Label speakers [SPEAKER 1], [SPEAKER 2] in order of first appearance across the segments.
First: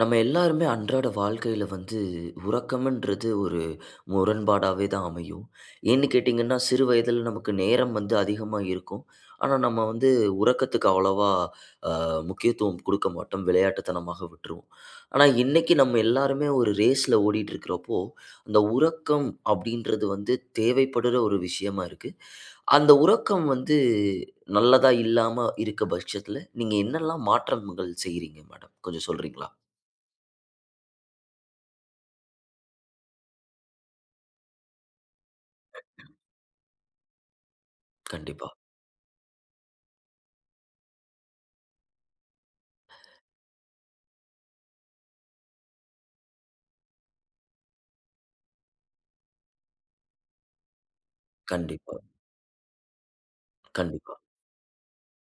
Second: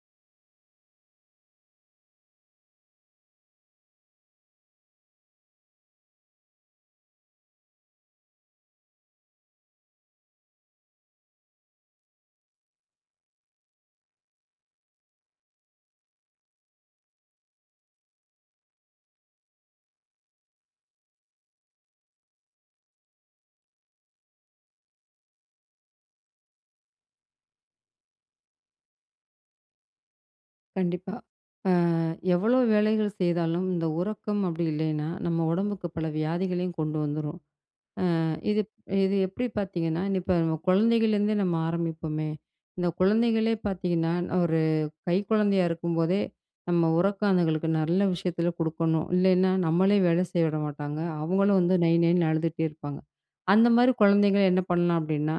[SPEAKER 1] நம்ம எல்லாருமே அன்றாட வாழ்க்கையில வந்து உறக்கம்ன்றது ஒரு முரண்பாடாவே தான் அமையும். ஏன்னு கேட்டீங்கன்னா, சிறு வயதில நமக்கு நேரம் வந்து அதிகமா இருக்கும். ஆனா, நம்ம வந்து உறக்கத்துக்கு அவ்வளவா ஆ முக்கியத்துவம் கொடுக்க மாட்டோம். விளையாட்டுத்தனமாக விட்டுருவோம். ஆனா, இன்னக்கி நம்ம எல்லாருமே ஒரு ரேஸ்ல ஓடிட்டு இருக்கிறப்போ, இந்த உறக்கம் அப்பிடின்றது வந்து தேவைப்படுற ஒரு விஷயமா இருக்கு. அந்த உறக்கம் வந்து நல்லதா இல்லாம இருக்க பட்சத்தில, நீங்க என்னெல்லாம் மாற்றங்கள் செய்றீங்க மேடம்? கொஞ்சம் சொல்றீங்களா?
[SPEAKER 2] கண்டிப்பா. ஆ எவ்ளோ வேலைகள் செய்தாலும் இந்த உறக்கம் அப்பிடி இல்லயின்னா, நம்ம உடம்புக்கு பல வியாதிகளையும் கொண்டு வந்துரும். அ
[SPEAKER 1] கண்டிப்பா.
[SPEAKER 2] இது இது எப்பிடி பார்த்தீங்கன்னா, நீ இப்ப நம்ம குழந்தைகள்லேருந்தே நம்ம ஆரம்பிப்பமே! இந்த குழந்தைகளே பார்த்தீங்கன்னா, ஒரு கை குழந்தையா இருக்கும்போதே, நம்ம உறக்கம் அதுங்களுக்கு நல்ல விஷயத்தில கொடுக்கணும். இல்லேன்னா, நம்மளே வேல செய்ய விட மாட்டாங்க. அவுங்களும் வந்து நை,
[SPEAKER 1] கண்டிப்பா.
[SPEAKER 2] நைன்னு அழுதுட்டே இருப்பாங்க. அந்தமாரி
[SPEAKER 1] கண்டிப்பா.
[SPEAKER 2] குழந்தைகள என்ன பண்ணலாம் அப்பிடின்னா,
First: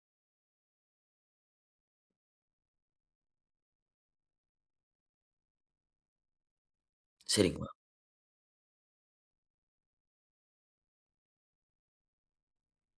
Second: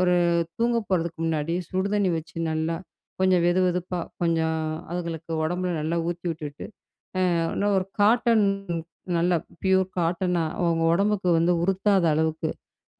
[SPEAKER 2] ஒரு தூங்க போறதுக்கு முன்னாடி சுடுதண்ணி வச்சு நல்லா கொஞ்சம் வெதுவெதுப்பா, கொஞ்சம் அதுகளுக்கு உடம்பில நல்லா ஊத்தி விட்டுட்டு, அ
[SPEAKER 1] சரிங்கம்மா.
[SPEAKER 2] இன்னம் ஒரு காட்டன், நல்லா ஃபியூர் காட்டனா அவுங்க உடம்புக்கு வந்து உறுத்தாத அளவுக்கு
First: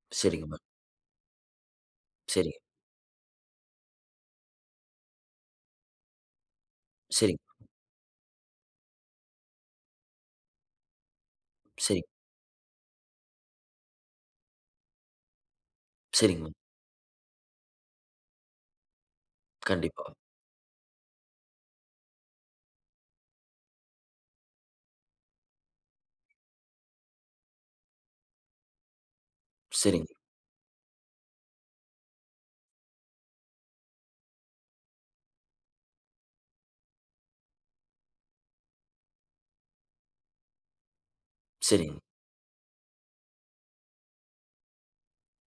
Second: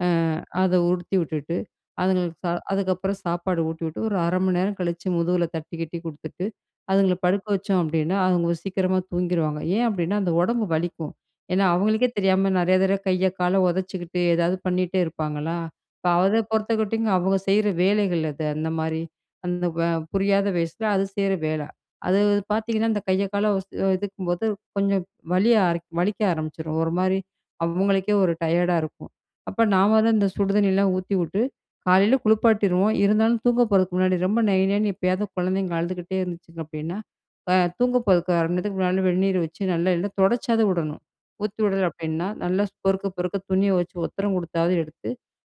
[SPEAKER 2] அ
[SPEAKER 1] சரிங்கம்மா.
[SPEAKER 2] அத உடுத்தி விட்டுட்டு, அதுங்களுக்கு ச
[SPEAKER 1] சரி.
[SPEAKER 2] அதுக்கப்பறம் சாப்பாடு ஊட்டிவிட்டு ஒரு 1/2 மணி நேரம் கழிச்சி, முதுகுல தட்டி கிட்டி குடுத்துட்டு, அதுங்கள படுக்க
[SPEAKER 1] சரிங்கம்மா.
[SPEAKER 2] வச்சோம் அப்பிடின்னா, அவுங்க சீக்கிரமா தூங்கிருவாங்க. ஏன் அப்பிடின்னா அந்த உடம்பு வலிக்கும். ஏன்னா,
[SPEAKER 1] சரி.
[SPEAKER 2] அவுங்களுக்கே தெரியாம நிறைய தடவ கைய கால உதச்சிக்கிட்டு, எதாவது பண்ணிட்டே இருப்பாங்களா! இப்போ அத
[SPEAKER 1] சரிங்கம்மா.
[SPEAKER 2] பொறுத்தக்கட்டிங்கும் அவுங்க செய்ற வேலைகள் அது. அந்தமாரி, அந்த அ
[SPEAKER 1] கண்டிப்பா.
[SPEAKER 2] புரியாத வயசுல அது செய்ற வேல. அது பார்த்தீங்கன்னா, அந்த கைய கால உத இதுக்கும்போது கொஞ்சம் வலியா அர வலிக்க ஆரம்பிச்சிரும். ஒருமாரி அவுங்களுக்கே ஒரு டயர்டா இருக்கும். அப்ப நாம
[SPEAKER 1] சரிங்க.
[SPEAKER 2] தான் இந்த சுடு தண்ணிலாம் ஊத்திவுட்டு காலையில குளிப்பாட்டிருவோம். இருந்தாலும் தூங்க போறதுக்கு முன்னாடி ரொம்ப நை, நைன்னு எப்பயாவது குழந்தைங்க அழுதுக்கிட்டே இருந்துச்சிங்க அப்பிடின்னா, இப்ப தூங்க போறதுக்கு 1/2 மணி நேரத்துக்கு முன்னாடி வெந்நீரு வச்சு நல்லா எல்லா துடைச்சாவது விடணும். ஊத்தி விடல
[SPEAKER 1] சரிங்க.
[SPEAKER 2] அப்பிடின்னா, நல்லா பொறுக்க, பொறுக்க துணிய வச்சு ஒத்தடம் கொடுத்தாவது எடுத்து,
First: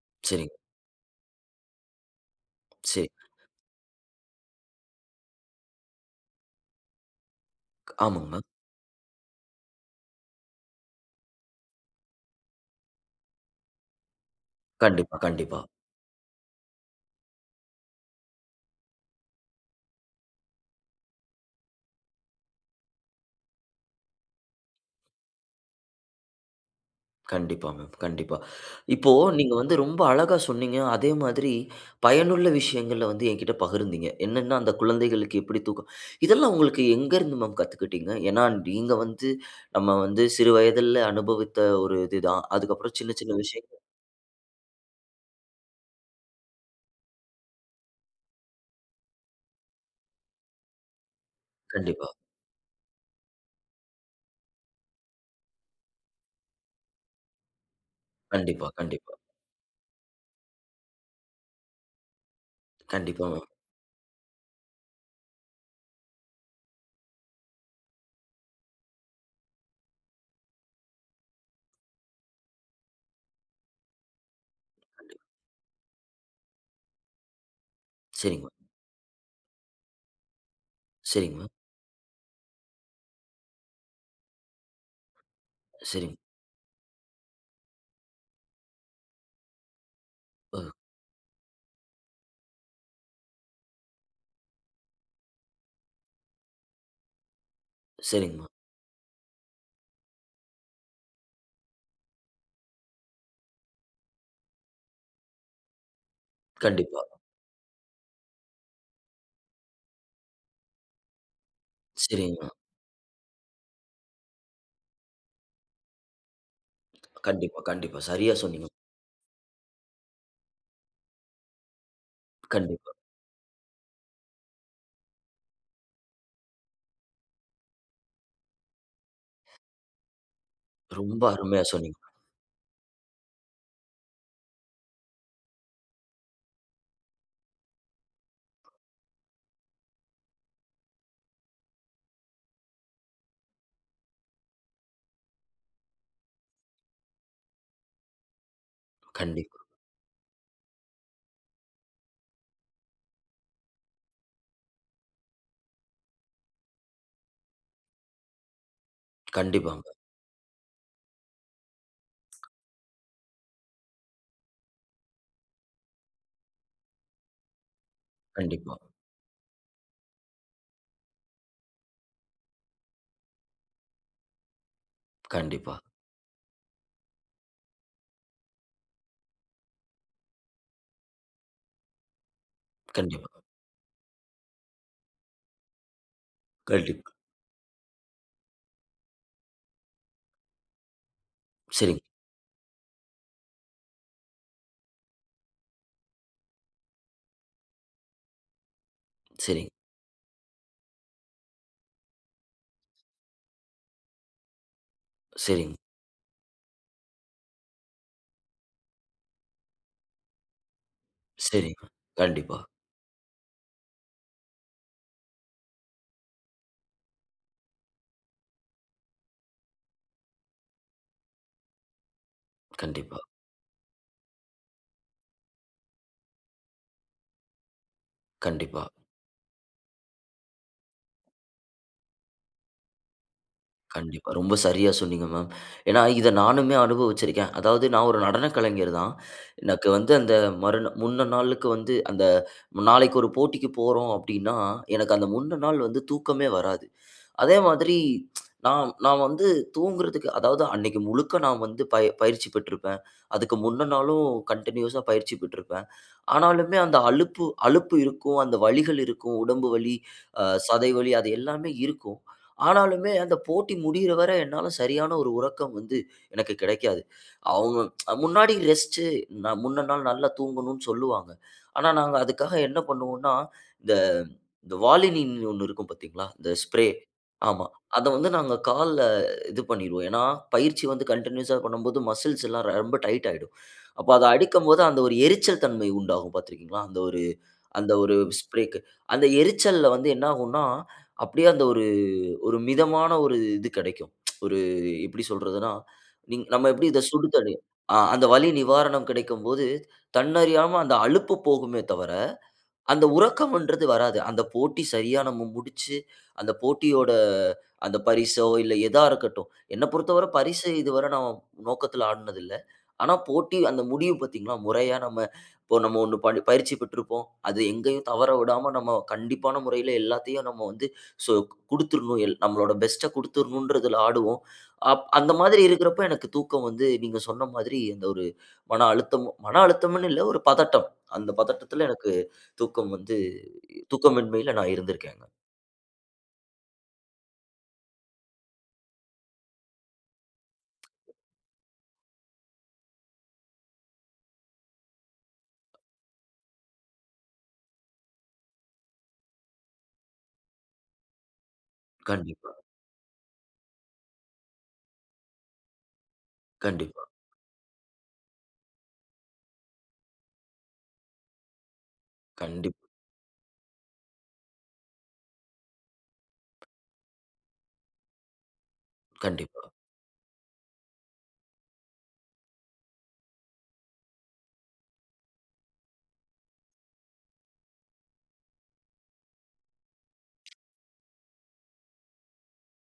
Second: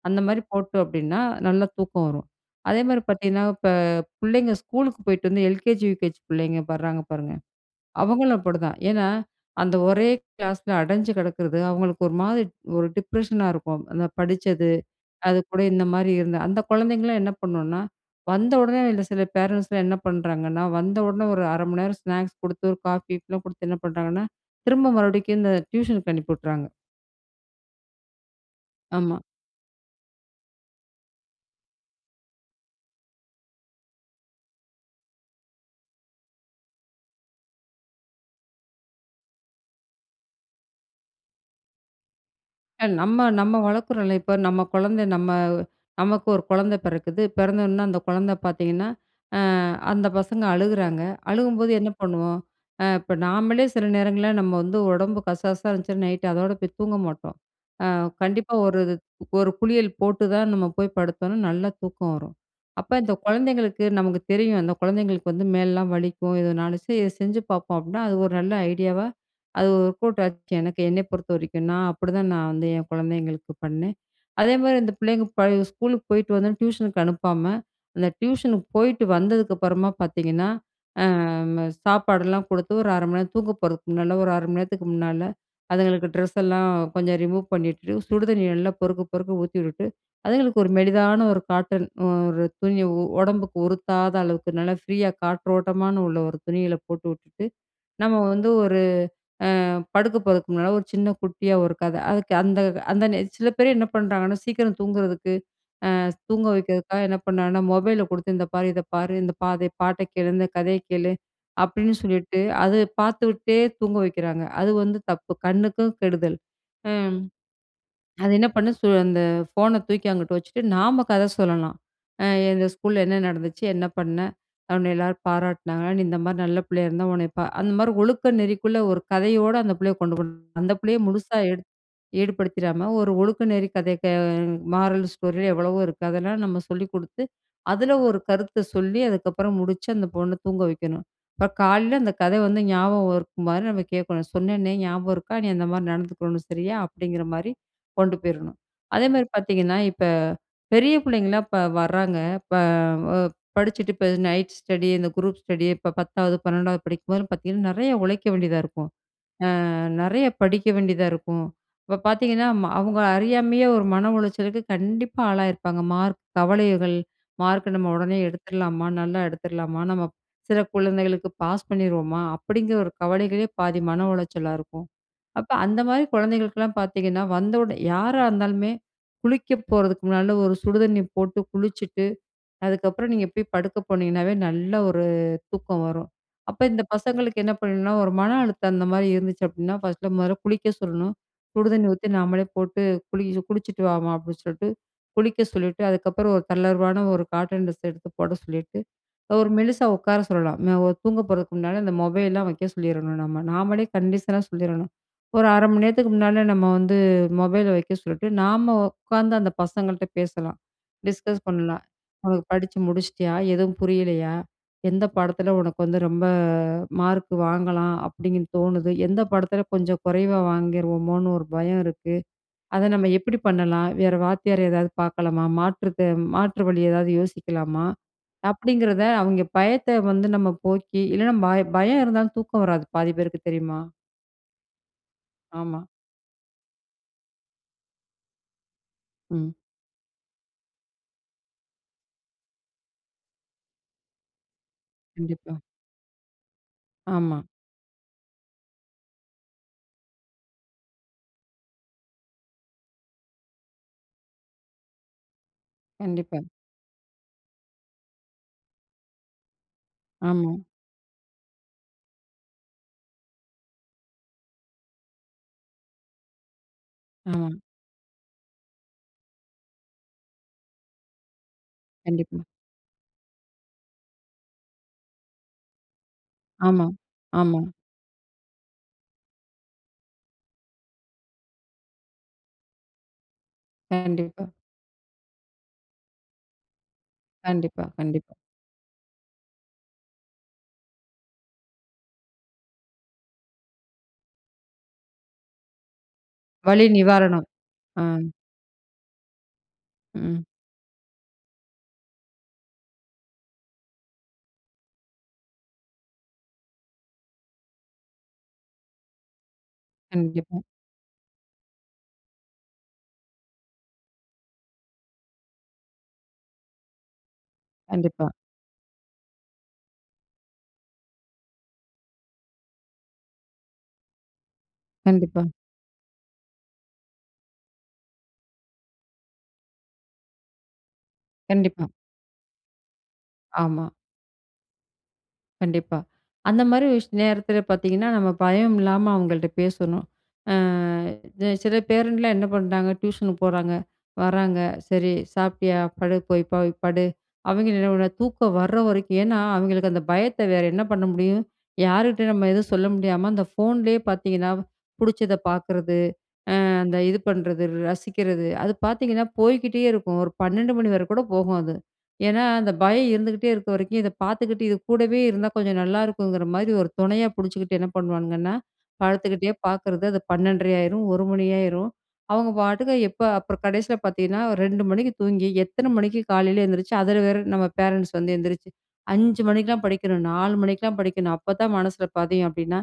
[SPEAKER 2] அந்தமாரி
[SPEAKER 1] சரிங்க.
[SPEAKER 2] போட்டோம் அப்பிடின்னா, நல்லா தூக்கம் வரும். அதேமாரி
[SPEAKER 1] சரி
[SPEAKER 2] பார்த்தீங்கன்னா, இப்ப பிள்ளைங்க ஸ்கூலுக்கு போயிட்டு வந்து எல்கேஜி, யூகேஜி பிள்ளைங்க பட்றாங்க பாருங்க.
[SPEAKER 1] ஆமாங்க,
[SPEAKER 2] அவுங்களும்
[SPEAKER 1] மேம்.
[SPEAKER 2] அப்பிடிதான். ஏன்னா, அந்த ஒரே கிளாஸ்ல அடஞ்சு கிடக்கிறது அவுங்களுக்கு ஒருமாரி ஒரு டிப்ரஷனா இருக்கும். அந்த படிச்சது,
[SPEAKER 1] கண்டிப்பா, கண்டிப்பா.
[SPEAKER 2] அதுகூட இந்தமாரி இருந்தா அந்த குழந்தைங்கலாம் என்ன பண்ணுனா, வந்த உடனே இல்ல சில பேரன்ட்ஸ்லாம் என்ன பண்ணுறாங்கன்னா, வந்த உடனே ஒரு 1/2 மணி நேரம் ஸ்நாக்ஸ் குடுத்து, ஒரு காஃபி கீப்பிலாம் கொடுத்து என்ன பண்றாங்கன்னா, திரும்ப மறுபடிக்கி இந்த டியூஷனுக்கு அனுப்பி விட்றாங்க.
[SPEAKER 1] கண்டிப்பாங்க கண்டிப்பா. இப்போ
[SPEAKER 2] ஆமா.
[SPEAKER 1] நீங்க வந்து ரொம்ப அழகா சொன்னீங்க. அதே மாதிரி பயனுள்ள விஷயங்கள வந்து எங்கிட்ட பகிர்ந்தீங்க. என்னன்னா அந்த குழந்தைகளுக்கு எப்படி தூக்கம். இதெல்லாம் உங்களுக்கு எங்கருந்து மேம் கத்துக்கிட்டீங்க? ஏன்னா நீங்க வந்து நம்ம வந்து சிறு வயதில்ல அனுபவித்த ஒரு இது தான்.
[SPEAKER 2] என
[SPEAKER 1] அதுக்கப்புறம் சின்ன
[SPEAKER 2] நம்ம
[SPEAKER 1] சின்ன
[SPEAKER 2] நம்ம
[SPEAKER 1] விஷயங்கள்
[SPEAKER 2] வளக்குறோல்ல இப்ப, நம்ம கொழந்த நம்ம நமக்கு 1 கொழந்த பெறக்குது. பெறந்தவொன்ன அந்த கொழந்த பார்த்தீங்கன்னா, அ அந்த பசங்க அழுகுறாங்க. அழுகும் போது என்ன
[SPEAKER 1] கண்டிப்பா.
[SPEAKER 2] பண்ணுவோம்?அ இப்ப நாமளே சில நேரங்கள்ல நம்ம வந்து ஒடம்பு கசாசன்னு இருந்துச்சுன்னா, நைட் அதோட போய் தூங்க மாட்டோம். அ கண்டிப்பா
[SPEAKER 1] கண்டிப்பா,
[SPEAKER 2] 1
[SPEAKER 1] கண்டிப்பா.
[SPEAKER 2] 1 குளியல் போட்டு தான் நம்ம போய் படுத்தோம்னா நல்லா தூக்கம் வரும். அப்ப இந்த
[SPEAKER 1] கண்டிப்பா மேம்.
[SPEAKER 2] கொழந்தைங்களுக்கு நமக்கு தெரியும், அந்த கொழந்தைங்களுக்கு வந்து மேல்லாம் வலிக்கும். எதனாலச்சும் சரி இத செஞ்சு பார்ப்போம். அப்டின்னா அது 1 நல்ல ஐடியாவா அது வொர்க் அவுட் ஆச்சு எனக்கு என்னை பொறுத்தவரைக்கும். நான் அப்டி தான் நான் வந்து என் கொழந்தைங்களுக்கு பண்ணேன். அதே மாதிரி இந்த
[SPEAKER 1] கண்டிப்பா.
[SPEAKER 2] புள்ளைங்க ப ஸ்கூலுக்கு போயிட்டு வந்து டியூஷனுக்கு அனுப்பாம, அந்த
[SPEAKER 1] சரிங்க.
[SPEAKER 2] டியூஷன் போயிட்டு வந்ததுக்கப்புறமா பார்த்தீங்கன்னா, அ
[SPEAKER 1] சரிங்க மேம்.
[SPEAKER 2] சாப்பாடுல்லாம் குடுத்து 1` 1/2 மணி நேரம் தூங்க போறதுக்கு முன்னால, 1 1/2 மணி நேரத்துக்கு முன்னால, அதுங்களுக்கு
[SPEAKER 1] சரிங்க.
[SPEAKER 2] டிரஸ் எல்லாம் கொஞ்சம் ரிமூவ் பண்ணிட்டு, சுடு தண்ணி நல்லா பொறுக்கப் பொறுக்க ஊத்தி விட்டு,
[SPEAKER 1] ஆ.
[SPEAKER 2] அதுங்களுக்கு 1 மெலிதான 1 காட்டன் 1 துணி, ஒடம்புக்கு உறுத்தாத அளவுக்கு நல்லா ஃப்ரீயா காற்றோட்டமான உள்ள 1 துணிகள போட்டு விட்டுட்டு, நம்ம
[SPEAKER 1] சரிங்க
[SPEAKER 2] வந்து
[SPEAKER 1] மா.
[SPEAKER 2] 1 அ படுக்கப் போறதுக்கு முன்னால 1 சின்ன குட்டியா 1 கத. அதுக்கு அந்த அந்த நேர சில பேர் என்ன பண்றாங்கன்னா, சீக்கிரம் தூங்குறதுக்கு, அ தூங்க
[SPEAKER 1] கண்டிப்பா.
[SPEAKER 2] வைக்கிறதுக்காக என்ன பண்றாங்கன்னா, மொபைல கொடுத்து இந்த பாரு இத பாரு இந்த பா பாட்ட கேளு, இந்த கதைய கேளு அப்டின்னு
[SPEAKER 1] சரிங்க
[SPEAKER 2] சொல்லிட்டு,
[SPEAKER 1] மா.
[SPEAKER 2] அது பார்த்து விட்டுட்டே தூங்க வைக்கிறாங்க. அது வந்து தப்பு. கண்ணுக்கும் கெடுதல். அ
[SPEAKER 1] கண்டிப்பா, கண்டிப்பா.
[SPEAKER 2] அது
[SPEAKER 1] சரியா
[SPEAKER 2] என்ன
[SPEAKER 1] சொன்னீங்க மா.
[SPEAKER 2] பண்ணனும் சு அந்த போனை தூக்கி அங்குட்டு வச்சுட்டு நாம கத சொல்லலாம். அ இந்த
[SPEAKER 1] கண்டிப்பா.
[SPEAKER 2] ஸ்கூல்ல என்ன நடந்துச்சு? என்ன பண்ண? உன்ன எல்லாரும் பாராட்டுனாங்களா? நீ இந்த மாதிரி நல்ல புள்ளையா இருந்தா உன்ன பா அந்த மாதிரி ஒழுக்க நெறிக்குள்ள 1 கதையோட அந்த புள்ளைய கொண்டு போகணும். அந்தப் புள்ளைய
[SPEAKER 1] ரொம்ப
[SPEAKER 2] முழுசா எடு
[SPEAKER 1] அருமையா சொன்னீங்க மா.
[SPEAKER 2] ஈடுபடுத்திடாம 1 ஒழுக்க நெறி கதை மாரல் ஸ்டோரி எவ்வளவோ இருக்கு. அதெல்லாம் நம்ம சொல்லிக் குடுத்து, அதுல 1 கருத்த சொல்லி அதுக்கப்புறம் முடிச்சு அந்த பொண்ண தூங்க வைக்கணும். இப்ப காலையில அந்த கத வந்து ஞாபகம் வர்ற மாரி நம்ம கேட்கணும். சொன்னனே ஞாபகம் இருக்கா? நீ அந்த மாரி நடந்துக்கணும் சரியா? அப்படிங்கிற மாரி கொண்டு போயிரணும். அதே மாரி
[SPEAKER 1] கண்டிப்பா.
[SPEAKER 2] பார்த்தீங்கன்னா, இப்ப பெரிய புள்ளைங்கள்லாம் இப்ப வர்றாங்க, இப்ப வ படிச்சுட்டு இப்ப நைட் ஸ்டடி இந்த குரூப் ஸ்டடி இப்ப 10வது 12வது படிக்கும் போதும் பார்த்தீங்கன்னா, நெறைய உழைக்க வேண்டியதா இருக்கும். அ
[SPEAKER 1] கண்டிப்பாங்க.
[SPEAKER 2] நெறைய படிக்க வேண்டியதா இருக்கும். இப்ப பார்த்தீங்கன்னா, ம அவங்க அறியாமையே 1 மன உளைச்சலுக்கு கண்டிப்பா ஆளாகி இருப்பாங்க. மார்க் கவலைகள், மார்க் நம்ம ஒடனே
[SPEAKER 1] கண்டிப்பா.
[SPEAKER 2] எடுத்துரலாமா? நல்லா எடுத்துரலாமா? நம்ம சில கொழந்தைங்களுக்கு பாஸ் பண்ணிருவோமா? அப்படிங்கிற 1 கவலைகளே பாதி மன உளைச்சலா இருக்கும். அப்ப
[SPEAKER 1] கண்டிப்பா.
[SPEAKER 2] அந்த மாதிரி கொழந்தைங்களுக்குலாம் பார்த்தீங்கன்னா வந்த ஒடனே யாரா இருந்தாலுமே குளிக்கப் போறதுக்கு முன்னால 1 சுடு தண்ணி போட்டு குளிச்சிட்டு, அதுக்கப்புறம் நீங்க
[SPEAKER 1] கண்டிப்பா.
[SPEAKER 2] போய் படுக்க போனீங்கன்னாவே நல்லா 1 தூக்கம் வரும். அப்ப இந்த
[SPEAKER 1] கண்டிப்பா.
[SPEAKER 2] பசங்களுக்கு என்ன பண்ணனும்னா 1 மன அழுத்தம் அந்த மாதிரி இருந்துச்சு அப்டின்னா பர்ஸ்ட் முதல்ல குளிக்க சொல்லணும். சுடு தண்ணி
[SPEAKER 1] சரிங்க.
[SPEAKER 2] ஊத்தி நாமளே போட்டு குளிக குளிச்சிட்டு வாம்மா அப்டின்னு சொல்லிட்டு குளிக்க சொல்லிட்டு, அதுக்கப்புறம் 1 தளர்வான 1 காட்டன் டிரஸ் எடுத்துப் போட சொல்லிட்டு 1
[SPEAKER 1] சரி.
[SPEAKER 2] நிமிஷம் உட்கார சொல்லலாம். தூங்க போறதுக்கு முன்னால அந்த மொபைல்லாம் வெக்க சொல்லிரணும் நம்ம. நாமளே கண்டிஷனா சொல்லிரணும். 1 1/2
[SPEAKER 1] சரி.
[SPEAKER 2] மணி நேரத்துக்கு முன்னால நம்ம வந்து மொபைல வெக்க சொல்லிட்டு, நாம உட்கார்ந்து அந்த பசங்கள்ட்ட பேசலாம், டிஸ்கஸ்
[SPEAKER 1] சரிங்க
[SPEAKER 2] பண்ணலாம்.
[SPEAKER 1] மேம்.
[SPEAKER 2] ஒனக்கு
[SPEAKER 1] கண்டிப்பா.
[SPEAKER 2] படிச்சு முடிச்சுட்டியா? எதுவும் புரியலையா? எந்த பாடத்துல உனக்கு வந்து ரொம்ப மார்க் வாங்கலாம் அப்டிங்றது தோணுது? எந்த பாடத்துல கொஞ்சம் குறைவா வாங்கிருவோமோன்னு 1 பயம் இருக்கு? அத நம்ம
[SPEAKER 1] கண்டிப்பா.
[SPEAKER 2] எப்படி பண்ணலாம்? வேற வாத்தியார் யாராவது பார்க்கலாமா? மாற்று தே மாற்று வழி ஏதாவது யோசிக்கலாமா?
[SPEAKER 1] கண்டிப்பா.
[SPEAKER 2] அப்டிங்கிறத அவங்க பயத்த வந்து நம்ம போக்கி, இல்லன்னா பயம் பயம் இருந்தா தூக்கம் வராது பாதி பேருக்கு தெரியுமா?
[SPEAKER 1] கண்டிப்பா ரொம்ப சரியா சொன்னீங்க மேம்.
[SPEAKER 2] ஆமா.
[SPEAKER 1] ஏன்னா இத நானுமே அனுபவிச்சிருக்கேன். அதாவது நான் 1 நடன கலைஞர் தான்.
[SPEAKER 2] ம்.
[SPEAKER 1] எனக்கு வந்து 1 அந்த மறுநா முந்த நாளுக்கு வந்து அந்த நாளைக்கு 1 போட்டிக்கு போறோம் அப்டின்னா, எனக்கு அந்த
[SPEAKER 2] கண்டிப்பா.
[SPEAKER 1] முன்ன நாள் வந்து தூக்கமே வராது.
[SPEAKER 2] ஆமா.
[SPEAKER 1] அதே மாதிரி நான் நான் வந்து தூங்குறதுக்கு அதாவது அன்னைக்கி முழுக்க நான் வந்து பயி பயிற்சி பெற்றிருப்பேன். அதுக்கு முன்ன நாளும் கன்டினியூஸ்ஸா பயிற்சி பெற்றிருப்பேன்.
[SPEAKER 2] கண்டிப்பா.
[SPEAKER 1] ஆனாலுமே அந்த அலுப்பு அலுப்பு இருக்கும் அந்த வலிகள் இருக்கும். உடம்பு வலி, அ
[SPEAKER 2] ஆமா.
[SPEAKER 1] சதை வலி அது எல்லாமே இருக்கும். ஆனாலுமே அந்த போட்டி முடியிற வர என்னால சரியான 1 உறக்கம் வந்து எனக்கு கெடைக்காது.
[SPEAKER 2] ஆ.
[SPEAKER 1] அவங்க முன்னாடி ரெஸ்ட் முன்ன நாள் நல்லா தூங்கணும்னு சொல்லுவாங்க. ஆனா நாங்க
[SPEAKER 2] கண்டிப்பா.
[SPEAKER 1] அதுக்காக என்ன பண்ணுவோம்னா இந்த இந்த Volini 1 இருக்கும் பார்த்தீங்ளா? இந்த
[SPEAKER 2] ஆமா,
[SPEAKER 1] ஸ்ப்ரே.
[SPEAKER 2] ஆமா.
[SPEAKER 1] ஆமா. அத வந்து நாங்க கால்ல இது பண்ணிருவோம். ஏன்னா பயிற்சி வந்து கன்டின்யூஸ்ஸா பண்ணும்போது மஸ்ல்ஸ்லாம் ரொம்ப டைட் ஆயிடும். அப்போ அத
[SPEAKER 2] கண்டிப்பா.
[SPEAKER 1] அடிக்கும்போது அந்த 1 எரிச்சல் தன்மை உண்டாகும் பார்த்து இருக்கிறீங்ளா? அந்த 1
[SPEAKER 2] கண்டிப்பா,
[SPEAKER 1] அந்த 1
[SPEAKER 2] கண்டிப்பா.
[SPEAKER 1] ஸ்ப்ரேக்கு. அந்த எரிச்சல்ல வந்து என்ன ஆகும்னா அப்டியே அந்த 1 1 மிதமான 1 இது கெடைக்கும். 1 எப்டி சொல்றது? நம்ம
[SPEAKER 2] வலி
[SPEAKER 1] எப்டி இத
[SPEAKER 2] நிவாரணம்.
[SPEAKER 1] சுடுதண்ணீர்?
[SPEAKER 2] அ.
[SPEAKER 1] அந்த வலி நிவாரணம் கெடைக்கும் போது
[SPEAKER 2] ம்.
[SPEAKER 1] தன்னறியாம அந்த அழுப்பு போகுமே தவிர அந்த உறக்கன்றது வராது. அந்த போட்டி சரியா நம்ம முடிச்சு, அந்த போட்டியோட அந்த பரிசோ இல்ல எதா இருக்கட்டும். என்ன பொறுத்தவரை
[SPEAKER 2] கண்டிப்பா.
[SPEAKER 1] பரிச இதுவர நம்ம நோக்கத்துல ஆடினது இல்ல. ஆனா போட்டி அந்த முடிவு பார்த்தீங்ளா? மொறையா நம்ம இப்போ நம்ம 1 ப பயிற்சி பெற்றிருப்போம். அது எங்கேயும்
[SPEAKER 2] கண்டிப்பா.
[SPEAKER 1] தவற விடாம நம்ம கண்டிப்பான முறையில எல்லாத்தையும் நம்ம வந்து சொ குடுத்துரணும். எல் நம்மளோட பெஸ்ட்ட குடுத்துரணுன்றதுல ஆடுவோம். அப் அந்த
[SPEAKER 2] கண்டிப்பா
[SPEAKER 1] மாதிரி இருக்கிறப்போ எனக்கு தூக்கம் வந்து நீங்க சொன்ன மாதிரி அந்த 1 மன அழுத்தம், மன அழுத்தம்னு இல்ல 1 பதட்டம். அந்த பதட்டத்துல
[SPEAKER 2] கண்டிப்பா.
[SPEAKER 1] எனக்கு தூக்கம் வந்து
[SPEAKER 2] ஆமா.
[SPEAKER 1] தூக்கமின்மையில நான் இருந்திருக்கேன்ங்க.
[SPEAKER 2] கண்டிப்பா. அந்த மாரி விஷய நேரத்துல பார்த்தீங்கன்னா, நம்ம பயம் இல்லாம அவங்கள்ட்ட பேசணும். அ சில பேரண்ட்லாம் என்ன பண்றாங்க? டியூஷனுக்கு போறாங்க, வர்றாங்க, சரி சாப்ட்டியா? படு, போய் போய் படு. அவங்க என்னன்னா தூக்கம் வர்ற வரைக்கும் ஏன்னா அவங்களுக்கு அந்த பயத்த வேற என்ன பண்ண முடியும்? யாருகிட்டயும்
[SPEAKER 1] கண்டிப்பா.
[SPEAKER 2] எதுவும் சொல்ல முடியாம, அந்த போன்லயே பார்த்தீங்கன்னா புடிச்சத பார்க்குறது, அ அந்த
[SPEAKER 1] கண்டிப்பா.
[SPEAKER 2] இது பண்றது, ரசிக்கிறது. அது பார்த்தீங்கன்னா, போய்கிட்டே இருக்கும். 1 12 மணி வரை கூட போகும் அது. ஏன்னா அந்த
[SPEAKER 1] கண்டிப்பா.
[SPEAKER 2] பயம் இருந்துகிட்டே இருக்க வரைக்கும் இத பார்த்துகிட்டு இது கூடவே இருந்தா கொஞ்சம் நல்லா இருக்குங்கிற மாதிரி 1 தொணையா புடிச்சுக்கிட்டு என்ன பண்ணுவானுங்கன்னா, படுத்துகிட்டே
[SPEAKER 1] கண்டிப்பா.
[SPEAKER 2] பார்க்கிறது, அது 12 1/2 ஆயிரும் 1 மணி ஆயிரும். அவங்க பாட்டுக்கு எப்ப அப்புறம் கடைசியில பார்த்தீங்கன்னா 2 மணிக்கு தூங்கி, எத்தனை மணிக்கு காலையில எந்திரிச்சு, அதுல வேற நம்ம பேரண்ட்ஸ் வந்து எந்திரிச்சு 5 மணிக்குல்லாம் படிக்கணும், 4 மணிக்குல்லாம் படிக்கணும், அப்ப தான் மனசுல பதியும் அப்டின்னா,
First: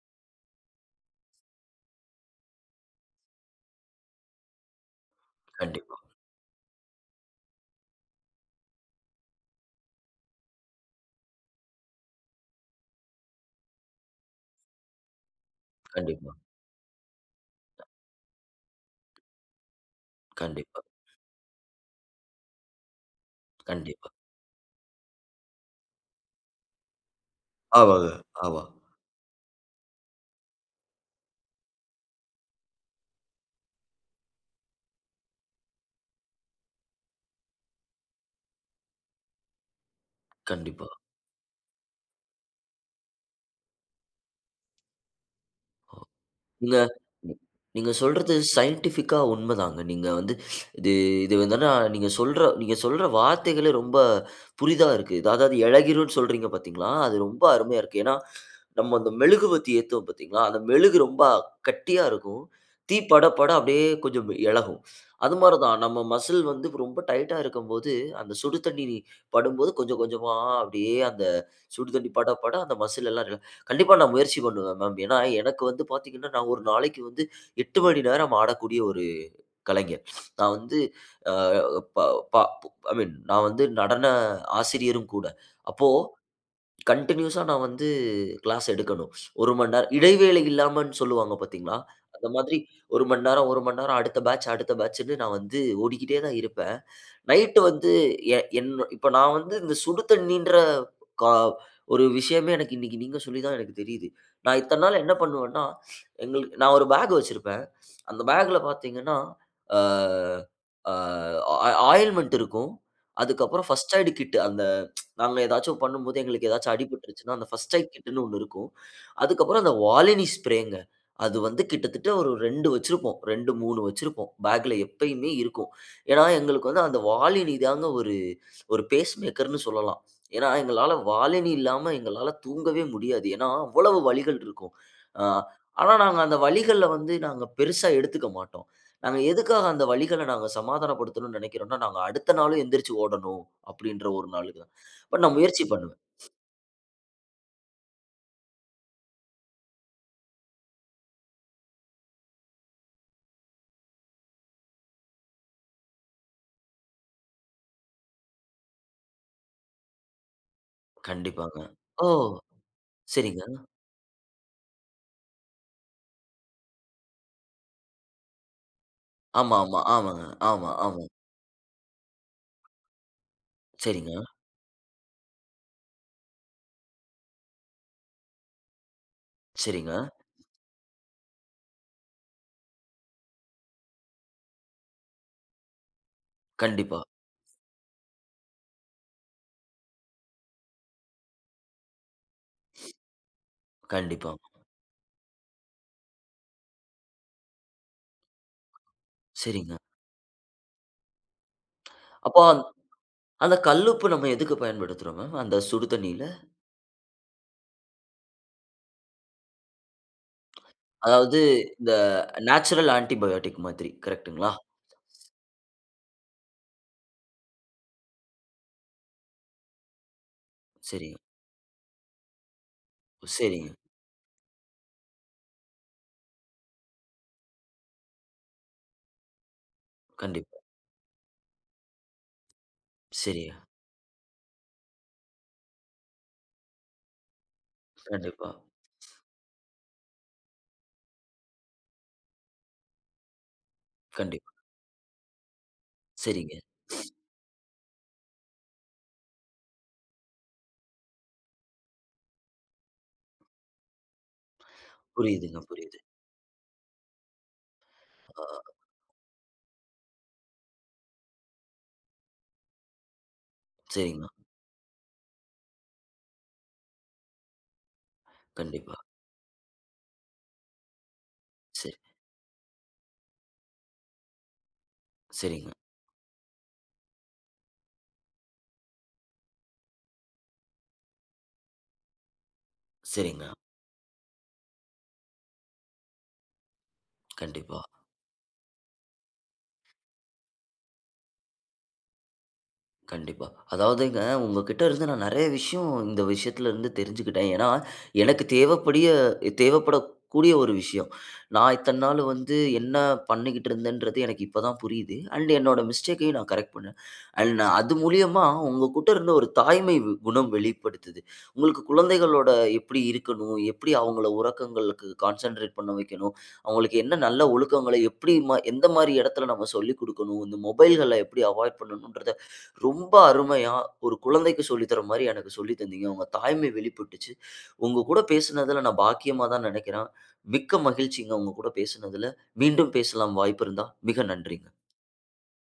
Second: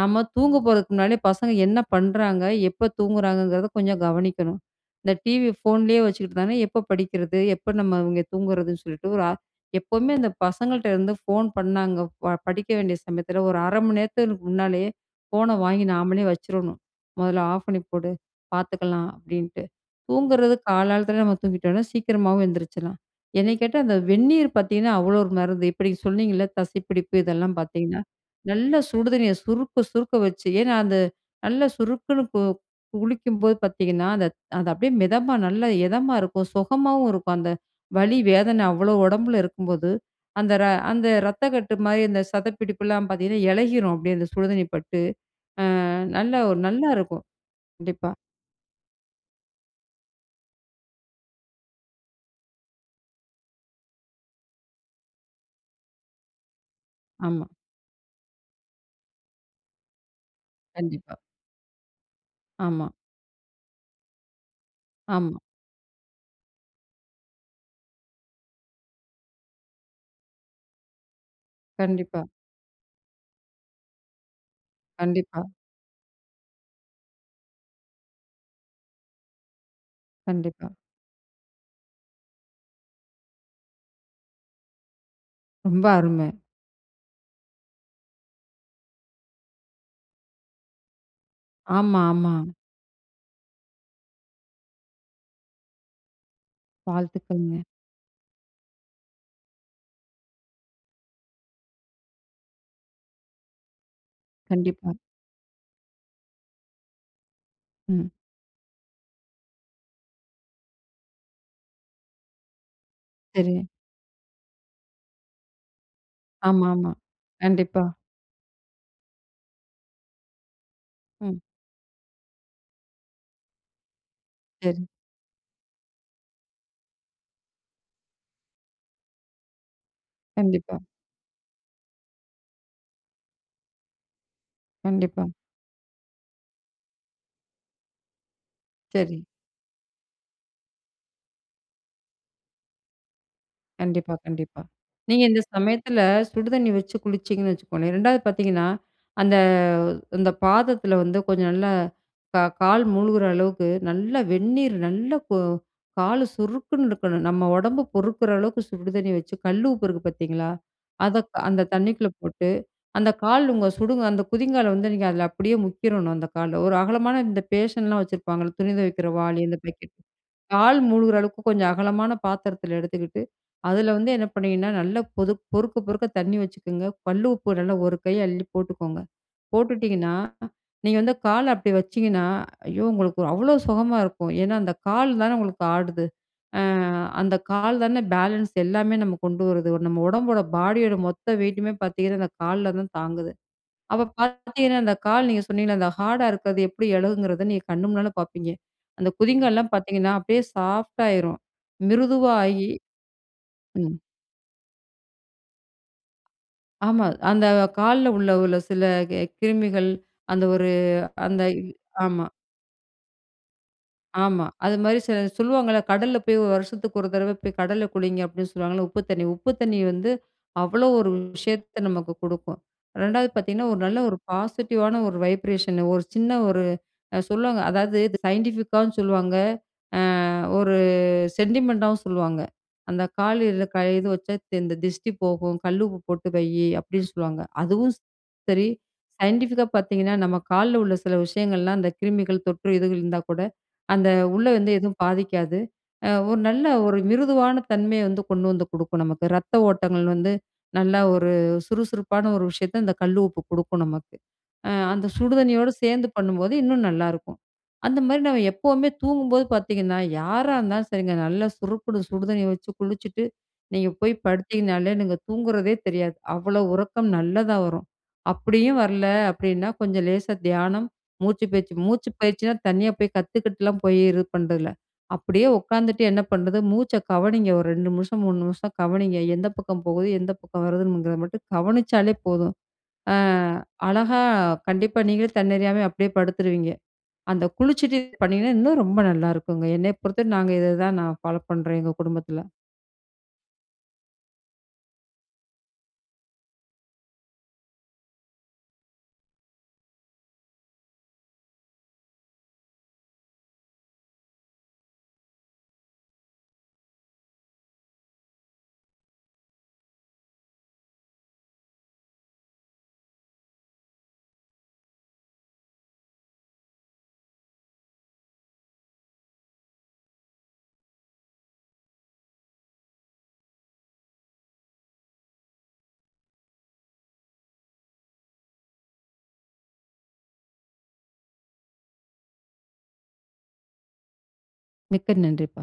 [SPEAKER 2] நம்ம தூங்க போறதுக்கு முன்னால பசங்க என்ன பண்றாங்க, எப்ப தூங்குறாங்கங்றத கொஞ்சம் கவனிக்கணும். இந்த டிவி
[SPEAKER 1] கண்டிப்பா.
[SPEAKER 2] போன்லையே வச்சுட்டு இருந்தாங்கன்னா, எப்ப படிக்கிறது? எப்ப நம்ம இவங்க தூங்குறதுன்னு சொல்லிட்டு, ஒரு ஆ எப்பவுமே அந்த பசங்ககிட்ட இருந்து போன் பண்ணாங்க படிக்க வேண்டிய சமயத்துல 1 1/2 மணி நேரத்துக்கு முன்னாலயே போன வாங்கி நாமளே
[SPEAKER 1] கண்டிப்பா.
[SPEAKER 2] வச்சிரணும். மொதல்ல ஆஃப் பண்ணி போடு, பாத்துக்கலாம் அப்டின்ட்டு. தூங்குறது
[SPEAKER 1] கண்டிப்பா.
[SPEAKER 2] கால காலத்துல நம்ம தூங்கிட்டோம்னா சீக்கிரமாவும் எந்திரிச்சிரலாம். என்னைய கேட்டா அந்த
[SPEAKER 1] கண்டிப்பா.
[SPEAKER 2] வெந்நீர் பார்த்தீங்கன்னா, அவ்வளவு 1 மருந்து. இப்ப நீங்க சொன்னீங்களே தசைப்பிடிப்பு இதெல்லாம் பார்த்தீங்கன்னா,
[SPEAKER 1] ஆமாங்க, ஆமா.
[SPEAKER 2] நல்லா சுடு தண்ணிய சுறுக்கு சுறுக்குன்னு வச்சு ஏன்னா அது நல்லா சுறுக்குன்னு கு குளிக்கும் போது பார்த்தீங்கன்னா, அந்த அது அப்டியே மிதமா நல்லா இதமா இருக்கும், சொகமாவும் இருக்கும். அந்த வலி வேதனை அவ்வளவு ஒடம்புல இருக்கும் போது, அந்த ர
[SPEAKER 1] கண்டிப்பா.
[SPEAKER 2] அந்த ரத்த கட்டு மாதிரி அந்த சதைப்பிடிப்புல்லாம் பார்த்தீங்கன்னா, எளகிரும் அப்டியே. அந்த சுடு தண்ணி பட்டு அ நல்லா 1
[SPEAKER 1] நீங்க
[SPEAKER 2] நல்லா இருக்கும்
[SPEAKER 1] நீங்க
[SPEAKER 2] கண்டிப்பா.
[SPEAKER 1] சொல்றது சைன்டிஃபிக்கா உண்மைதாங்க. நீங்க வந்து இது இது வந்துனா நீங்க சொல்ற நீங்க சொல்ற வார்த்தைகளே ரொம்ப புதிதா இருக்கு. அதாவது இளகிரும்னு சொல்றீங்க பார்த்தீங்களா? அது ரொம்ப
[SPEAKER 2] ஆமா.
[SPEAKER 1] அருமையா இருக்கு. ஏன்னா. நம்ம அந்த மெழுகு பத்தி ஏத்துவோம் பார்த்தீங்களா? அந்த மெழுகு
[SPEAKER 2] கண்டிப்பா.
[SPEAKER 1] ரொம்ப கட்டியா இருக்கும்.
[SPEAKER 2] ஆமா.
[SPEAKER 1] தீ பட பட அப்டியே கொஞ்சம் எளகும். அது
[SPEAKER 2] ஆமா.
[SPEAKER 1] மாதிரி தான் நம்ம மஸ்ல் வந்து ரொம்ப டைட்டா இருக்கும்போது அந்த சுடு தண்ணீர் படும்போது கொஞ்சம் கொஞ்சமா அப்டியே அந்த சுடு தண்ணீர்
[SPEAKER 2] கண்டிப்பா.
[SPEAKER 1] பட பட அந்த மஸ்ல் எல்லாம் இருக்கும். கண்டிப்பா நான் முயற்சி பண்ணுவேன் மேம். ஏன்னா
[SPEAKER 2] கண்டிப்பா.
[SPEAKER 1] எனக்கு வந்து பார்த்தீங்கன்னா நான் 1 நாளைக்கு வந்து 8 மணி நேரம் ஆடக்கூடிய 1 கலைஞர். நான்
[SPEAKER 2] கண்டிப்பா.
[SPEAKER 1] வந்து ப ப ஐ மீன் நான் வந்து நடன ஆசிரியரும் கூட
[SPEAKER 2] ரொம்ப
[SPEAKER 1] அப்போ
[SPEAKER 2] அருமை.
[SPEAKER 1] கன்டினியூஸ்ஸா நான் வந்து கிளாஸ் எடுக்கணும். 1 மணிநேரம் இடைவேளை இல்லாமல்னு சொல்வாங்க பார்த்தீங்களா?
[SPEAKER 2] ஆமா,
[SPEAKER 1] அந்த
[SPEAKER 2] ஆமா.
[SPEAKER 1] மாதிரி 1 மணி நேரம், 1 மணிநேரம், அடுத்த பேட்ச் அடுத்த பேட்ச்னு நான் வந்து ஓடிக்கிட்டே தான் இருப்பேன்.
[SPEAKER 2] வாழ்த்துக்கள்ங்க.
[SPEAKER 1] நைட்டு வந்து எ என் இப்போ நான் வந்து இந்த சுடு தண்ணீர்ன்ற க 1 விஷயமே எனக்கு இன்னைக்கி நீங்க சொல்லித்தான் எனக்கு தெரியுது. நான் இத்தனை
[SPEAKER 2] கண்டிப்பா.
[SPEAKER 1] நாள் என்ன பண்ணுவேன்னா எங்களுக்கு நான் 1 பாக் வச்சிருப்பேன்.
[SPEAKER 2] ம்.
[SPEAKER 1] அந்த பாக்ல பார்த்தீர்ங்கன்னா, ஆ ஆ ஆ ஆயின்மென்ட் இருக்கும். அதுக்கப்புறம்
[SPEAKER 2] சரி.
[SPEAKER 1] பர்ஸ்ட் எய்ட் கிட் அந்த நாங்க ஏதாச்சும் பண்ணும்போது எங்களுக்கு ஏதாச்சும்
[SPEAKER 2] ஆமாமா,
[SPEAKER 1] அடிபட்டுருச்சுனா அந்த பர்ஸ்ட்
[SPEAKER 2] கண்டிப்பா.
[SPEAKER 1] எய்ட் கிட்டுனு 1 இருக்கும். அதுக்கப்புறம் அந்த Volini ஸ்ப்ரேங்க அது
[SPEAKER 2] ம்.
[SPEAKER 1] வந்து கிட்டத்தட்ட 1 2 வச்சிருப்போம். 2, 3 வச்சிருப்போம். பேக்ல
[SPEAKER 2] சரி.
[SPEAKER 1] எப்பயுமே இருக்கும். ஏன்னா எங்களுக்கு வந்து அந்த வாலினி தான் 1 1 பேஸ் மேக்கர்னு சொல்லலாம். ஏன்னா
[SPEAKER 2] கண்டிப்பா.
[SPEAKER 1] எங்களால Volini இல்லாம எங்களால தூங்கவே முடியாது. ஏன்னா அவ்வளவு வலிகள் இருக்கும். ஆ
[SPEAKER 2] கண்டிப்பா.
[SPEAKER 1] ஆனா நாங்க அந்த வலிகள வந்து நாங்க பெரிசா எடுத்துக்க மாட்டோம்.
[SPEAKER 2] சரி.
[SPEAKER 1] நாங்க எதுக்காக அந்த வலிகள நாங்க சமாதானப்படுத்தனும்னு நினைக்கிறோம்னா, நாங்க அடுத்த நாளும் எழுந்திரிச்சு ஓடணும் அப்டின்கிற
[SPEAKER 2] கண்டிப்பா,
[SPEAKER 1] 1
[SPEAKER 2] கண்டிப்பா.
[SPEAKER 1] நாளுக்கு தான். பட்
[SPEAKER 2] நீங்க
[SPEAKER 1] நான்
[SPEAKER 2] இந்த
[SPEAKER 1] முயற்சி பண்ணுவேன்.
[SPEAKER 2] சமயத்துல சுடு தண்ணி வச்சு குளிச்சீங்கன்னு வச்சுக்கோங்களேன், 2 பார்த்தீங்கன்னா, அந்த அந்த பாதத்துல வந்து, கொஞ்சம் நல்லா க கால் மூழ்கிற அளவுக்கு, நல்லா வெந்நீர் நல்லா கு கால் சுறுக்குன்னு இருக்கணும், நம்ம ஒடம்பு பொறுக்குற அளவுக்கு சுடு தண்ணி வச்சு, கல்லுப்பு இருக்கு பார்த்தீங்களா? அத
[SPEAKER 1] கண்டிப்பாங்க.
[SPEAKER 2] அந்த
[SPEAKER 1] ஓ!
[SPEAKER 2] தண்ணிக்குள்ள போட்டு, அந்த
[SPEAKER 1] சரிங்க.
[SPEAKER 2] கால் உங்க அந்த குதிங்கால வந்து நீங்க அதுல அப்படியே முக்கிரணும் அந்த கால். 1 அகலமான இந்த பேசன்ல்லாம் வச்சிருப்பாங்களே, துணி துவைக்கிற வாளி
[SPEAKER 1] ஆமா,
[SPEAKER 2] அந்த
[SPEAKER 1] ஆமா.
[SPEAKER 2] பக்கெட்,
[SPEAKER 1] ஆமாங்க. ஆமா,
[SPEAKER 2] கால்
[SPEAKER 1] ஆமா.
[SPEAKER 2] மூழ்கிற அளவுக்கு கொஞ்சம் அகலமான பாத்திரத்துல எடுத்துக்கிட்டு அதுல வந்து என்ன
[SPEAKER 1] சரிங்க.
[SPEAKER 2] பண்ணீங்கன்னா, நல்லா பொது பொறுக்கப் பொறுக்க தண்ணி வச்சுக்கோங்க, கல்லுப்பு நல்லா 1 கை அள்ளிப் போட்டுக்கோங்க.
[SPEAKER 1] சரிங்க.
[SPEAKER 2] போட்டுட்டீங்கன்னா நீங்க வந்து கால அப்படி வச்சீங்கன்னா ஐயோ உங்களுக்கு அவ்வளவு சொகமா இருக்கும். ஏன்னா அந்த கால் தான உங்களுக்கு ஆடுது? அ
[SPEAKER 1] கண்டிப்பா.
[SPEAKER 2] அந்த கால் தான பேலன்ஸ் எல்லாமே நமக்கு கொண்டு வருது? நம்ம உடம்போட, பாடியோட மொத்த வெயிட்டுமே பார்த்தீங்கன்னா அந்த கால்ல தான் தாங்குது. அப்ப
[SPEAKER 1] கண்டிப்பா.
[SPEAKER 2] பார்த்தீங்கன்னா, அந்த கால் நீங்க சொன்னீங்களே அந்த ஹார்டா இருக்குறது எப்படி எளகும்ங்கிறத நீங்க கண்ணு முன்னால பார்ப்பீங்க. அந்த குதிங்கால்லாம்
[SPEAKER 1] சரிங்க.
[SPEAKER 2] பார்த்தீங்கன்னா, அப்டியே சாஃப்டா ஆயிரும்
[SPEAKER 1] அப்போ
[SPEAKER 2] மிருதுவாகி
[SPEAKER 1] அந்த
[SPEAKER 2] ம்.
[SPEAKER 1] கல்லுப்பு நம்ம எதுக்கு பயன்படுத்துறோம் மேம்? அந்த சுடு தண்ணீர்ல.
[SPEAKER 2] ஆமா அந்த கால்ல உள்ள உள்ள சில க கிருமிகள் அந்த 1
[SPEAKER 1] அதாவது
[SPEAKER 2] அந்த
[SPEAKER 1] இந்த
[SPEAKER 2] ஆமா.
[SPEAKER 1] நேச்சுரல் ஆன்ட்டிக் பயாடிக் மாதிரி
[SPEAKER 2] ஆமா
[SPEAKER 1] கரெக்ட்ங்களா?
[SPEAKER 2] அது மாதிரி சில சொல்லுவாங்கல்ல கடல்ல போய் 1 வருஷத்துக்கு 1 தடவ போய் கடல்ல குளிங்க அப்டின்னு சொல்லுவாங்கல்ல? உப்பு தண்ணி. உப்பு தண்ணி வந்து அவ்வளவு 1
[SPEAKER 1] சரி.
[SPEAKER 2] விஷயத்த நமக்கு குடுக்கும். 2வது பார்த்தீங்கன்னா,
[SPEAKER 1] சரி.
[SPEAKER 2] 1 நல்ல 1 பாசிட்டிவான 1 வைப்ரேஷன் 1 சின்ன 1 சொல்லுவாங்க, அதாவது இது சயின்டிஃபிக்காவும் சொல்லுவாங்க அ
[SPEAKER 1] கண்டிப்பா.
[SPEAKER 2] 1 செண்டிமெண்டாவும் சொல்லுவாங்க. அந்த
[SPEAKER 1] சரி.
[SPEAKER 2] கால்ல இது வச்சா இந்த திஷ்டி போகும், கல்லுப்பு போட்டு வை அப்படின்னு சொல்லுவாங்க. அதுவும்
[SPEAKER 1] கண்டிப்பா.
[SPEAKER 2] சரி, சயின்டிஃபிக்கா பார்த்தீங்கன்னா, நம்ம கால்ல உள்ள சில விஷயங்கள் எல்லாம் அந்த கிருமிகள் தொற்று இதுகள் இருந்தா கூட, அந்த உள்ள
[SPEAKER 1] கண்டிப்பா.
[SPEAKER 2] வந்து எதுவும் பாதிக்காது. 1
[SPEAKER 1] சரிங்க.
[SPEAKER 2] நல்ல 1 மிருதுவான தன்மையை வந்து கொண்டு வந்து குடுக்கும் நமக்கு. ரத்த ஓட்டங்கள் வந்து நல்லா 1 சுறுசுறுப்பான 1 விஷயத்த இந்த கல்லுப்பு குடுக்கும் நமக்கு. அ அந்த சுடு
[SPEAKER 1] புரிதுங்க,
[SPEAKER 2] தண்ணியோட
[SPEAKER 1] புரிது.
[SPEAKER 2] சேர்ந்து பண்ணும் போது இன்னும் நல்லா இருக்கும். அந்த மாதிரி நம்ம
[SPEAKER 1] ஆ.
[SPEAKER 2] எப்பவுமே தூங்கும் போது பார்த்தீங்கன்னா, யாரா இருந்தாலும் சரிங்க, நல்லா சுறுக்குன்னு சுடு தண்ணி வச்சு குளிச்சுட்டு நீங்க போய்
[SPEAKER 1] சரிங்க மேம்.
[SPEAKER 2] படுத்தீங்கன்னாலே நீங்க தூங்குறதே தெரியாது. அவ்வளவு உறக்கம் நல்லதா வரும். அப்டியும்
[SPEAKER 1] கண்டிப்பா.
[SPEAKER 2] வரல அப்டின்னா கொஞ்சம் லேசா தியானம், மூச்சுப் பயிற்சி.
[SPEAKER 1] சரி.
[SPEAKER 2] மூச்சுப் பயிற்சின்னா தனியா போய் கத்துக்கிட்டுலாம் போய் இது பண்றது இல்ல. அப்டியே
[SPEAKER 1] சரிங்க.
[SPEAKER 2] உட்கார்ந்துட்டு என்ன பண்றது? மூச்சை கவனிங்க 1 2 நிமிஷம் 3 நிமிஷம் கவனிங்க. எந்த பக்கம் போகுது எந்த பக்கம் வருதுங்கறத மட்டும் கவனிச்சாலே போதும். அ
[SPEAKER 1] சரிங்க மேம்.
[SPEAKER 2] அழகா கண்டிப்பா நீங்களே தன்னறியாம அப்டியே படுத்துருவீங்க. அந்த
[SPEAKER 1] கண்டிப்பா.
[SPEAKER 2] குளிச்சிட்டு பண்ணீங்கன்னா இன்னும் ரொம்ப நல்லா இருக்குங்க என்னை பொறுத்தவரை நாங்க இத தான் நான் ஃபாலோ பண்றோம் எங்க குடும்பத்துல.
[SPEAKER 1] கண்டிப்பா. அதாவதுங்க உங்ககிட்ட இருந்து நான் நிறைய விஷயம் இந்த விஷயத்துலருந்து தெரிஞ்சுகிட்டேன். ஏன்னா எனக்கு தேவைப்படிய தேவைப்படக்கூடிய 1 விஷயம். நான் இத்தன நாள் வந்து என்ன பண்ணிக்கிட்டு இருந்தேன்றது எனக்கு இப்ப தான் புரியுது. அண்ட் என்னுடைய மிஸ்டேக்கயும் நான் கரெக்ட் பண்னேன். அண்ட் அது மூலியமா உங்ககிட்ட இருந்து 1 தாய்மை குணம் வெளிப்படுத்துது. உங்களுக்கு குழந்தைகளோட எப்டி இருக்கணும்? எப்டி அவங்கள உறக்கங்களுக்கு கான்சன்ட்ரேட் பண்ண வைக்கணும்? அவங்களுக்கு என்ன நல்ல ஒழுக்கங்கள, எப்டி மா எந்த மாதிரி எடத்தில நம்ம சொல்லிக் கொடுக்கணும்? இந்த மொபைல்கள எப்டி அவாய்ட் பண்ணனும்ன்கிறத ரொம்ப அருமையா 1 கொழந்தைக்கு சொல்லி தர்ற மாதிரி எனக்கு சொல்லி தந்தீங்க. உங்க தாய்மை வெளிப்பட்டுச்சு. உங்கள் கூட பேசுனதுல நான் பாக்கியமா தான் நெனைக்கிறேன். மிக்க மகிழ்ச்சிங்க உங்க கூட பேசினதில. மீண்டும் பேசலாம் வாய்ப்பு இருந்தா. மிக நன்றிங்க.
[SPEAKER 2] மிக்க நன்றிப்பா.